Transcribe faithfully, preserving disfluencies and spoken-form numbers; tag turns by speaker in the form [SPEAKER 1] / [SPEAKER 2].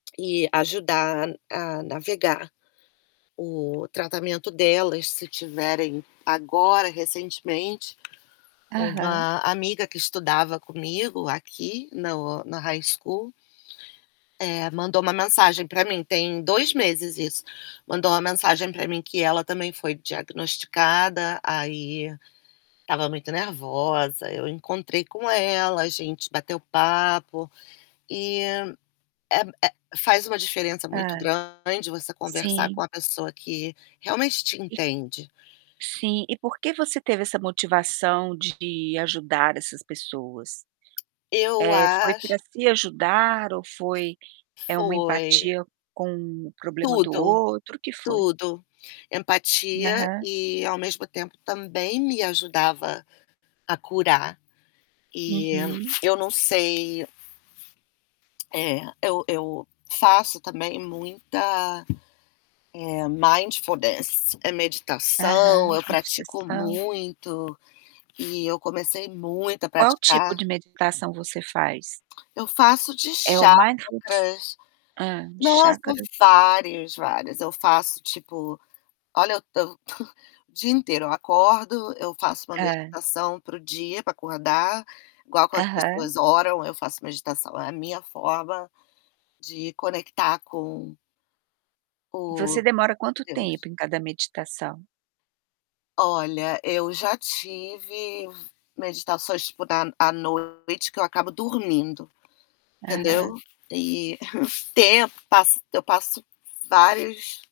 [SPEAKER 1] E ajudar a a navegar o tratamento delas, se tiverem. Agora, recentemente,
[SPEAKER 2] Aham.
[SPEAKER 1] uma amiga que estudava comigo aqui no no High School eh, mandou uma mensagem para mim, tem dois meses isso, mandou uma mensagem pra mim que ela também foi diagnosticada. Aí estava muito nervosa, eu encontrei com ela, a gente bateu papo e é é, faz uma diferença muito
[SPEAKER 2] Hã,
[SPEAKER 1] grande você conversar com
[SPEAKER 2] sim.
[SPEAKER 1] a pessoa que realmente te entende.
[SPEAKER 2] Sim e porque você teve essa motivação de ajudar essas pessoas?
[SPEAKER 1] Eu
[SPEAKER 2] Eh, foi
[SPEAKER 1] acho
[SPEAKER 2] pra se ajudar ou foi é uma
[SPEAKER 1] Foi.
[SPEAKER 2] empatia com o problema do
[SPEAKER 1] Tudo,
[SPEAKER 2] outro, o que foi?
[SPEAKER 1] tudo, empatia
[SPEAKER 2] Aham.
[SPEAKER 1] e ao mesmo tempo, também me ajudava, a curar. E,
[SPEAKER 2] Uhum.
[SPEAKER 1] eu não sei Eh, eu eu faço, também, muita, eh, mindfulness meditação,
[SPEAKER 2] Aham,
[SPEAKER 1] eu pratico
[SPEAKER 2] meditação.
[SPEAKER 1] muito e eu comecei muito a
[SPEAKER 2] Qual tipo
[SPEAKER 1] praticar
[SPEAKER 2] de meditação você faz?
[SPEAKER 1] Eu faço de
[SPEAKER 2] É o mindfulness?
[SPEAKER 1] chakras
[SPEAKER 2] Hã,
[SPEAKER 1] nossa,
[SPEAKER 2] chacras?
[SPEAKER 1] vários, vários! Eu faço, tipo, olha o tanto, o dia inteiro, eu acordo, eu faço uma
[SPEAKER 2] Hã.
[SPEAKER 1] meditação para o dia, pra acordar, igual como as
[SPEAKER 2] Aham.
[SPEAKER 1] pessoas oram, eu faço meditação, a minha forma de conectar com o,
[SPEAKER 2] Você demora quanto
[SPEAKER 1] Deus.
[SPEAKER 2] tempo em cada meditação?
[SPEAKER 1] Olha, eu já tive f meditações tipo da à noite que eu acabo dormindo,
[SPEAKER 2] Aham.
[SPEAKER 1] entendeu? E tempo eu passo eu passo vários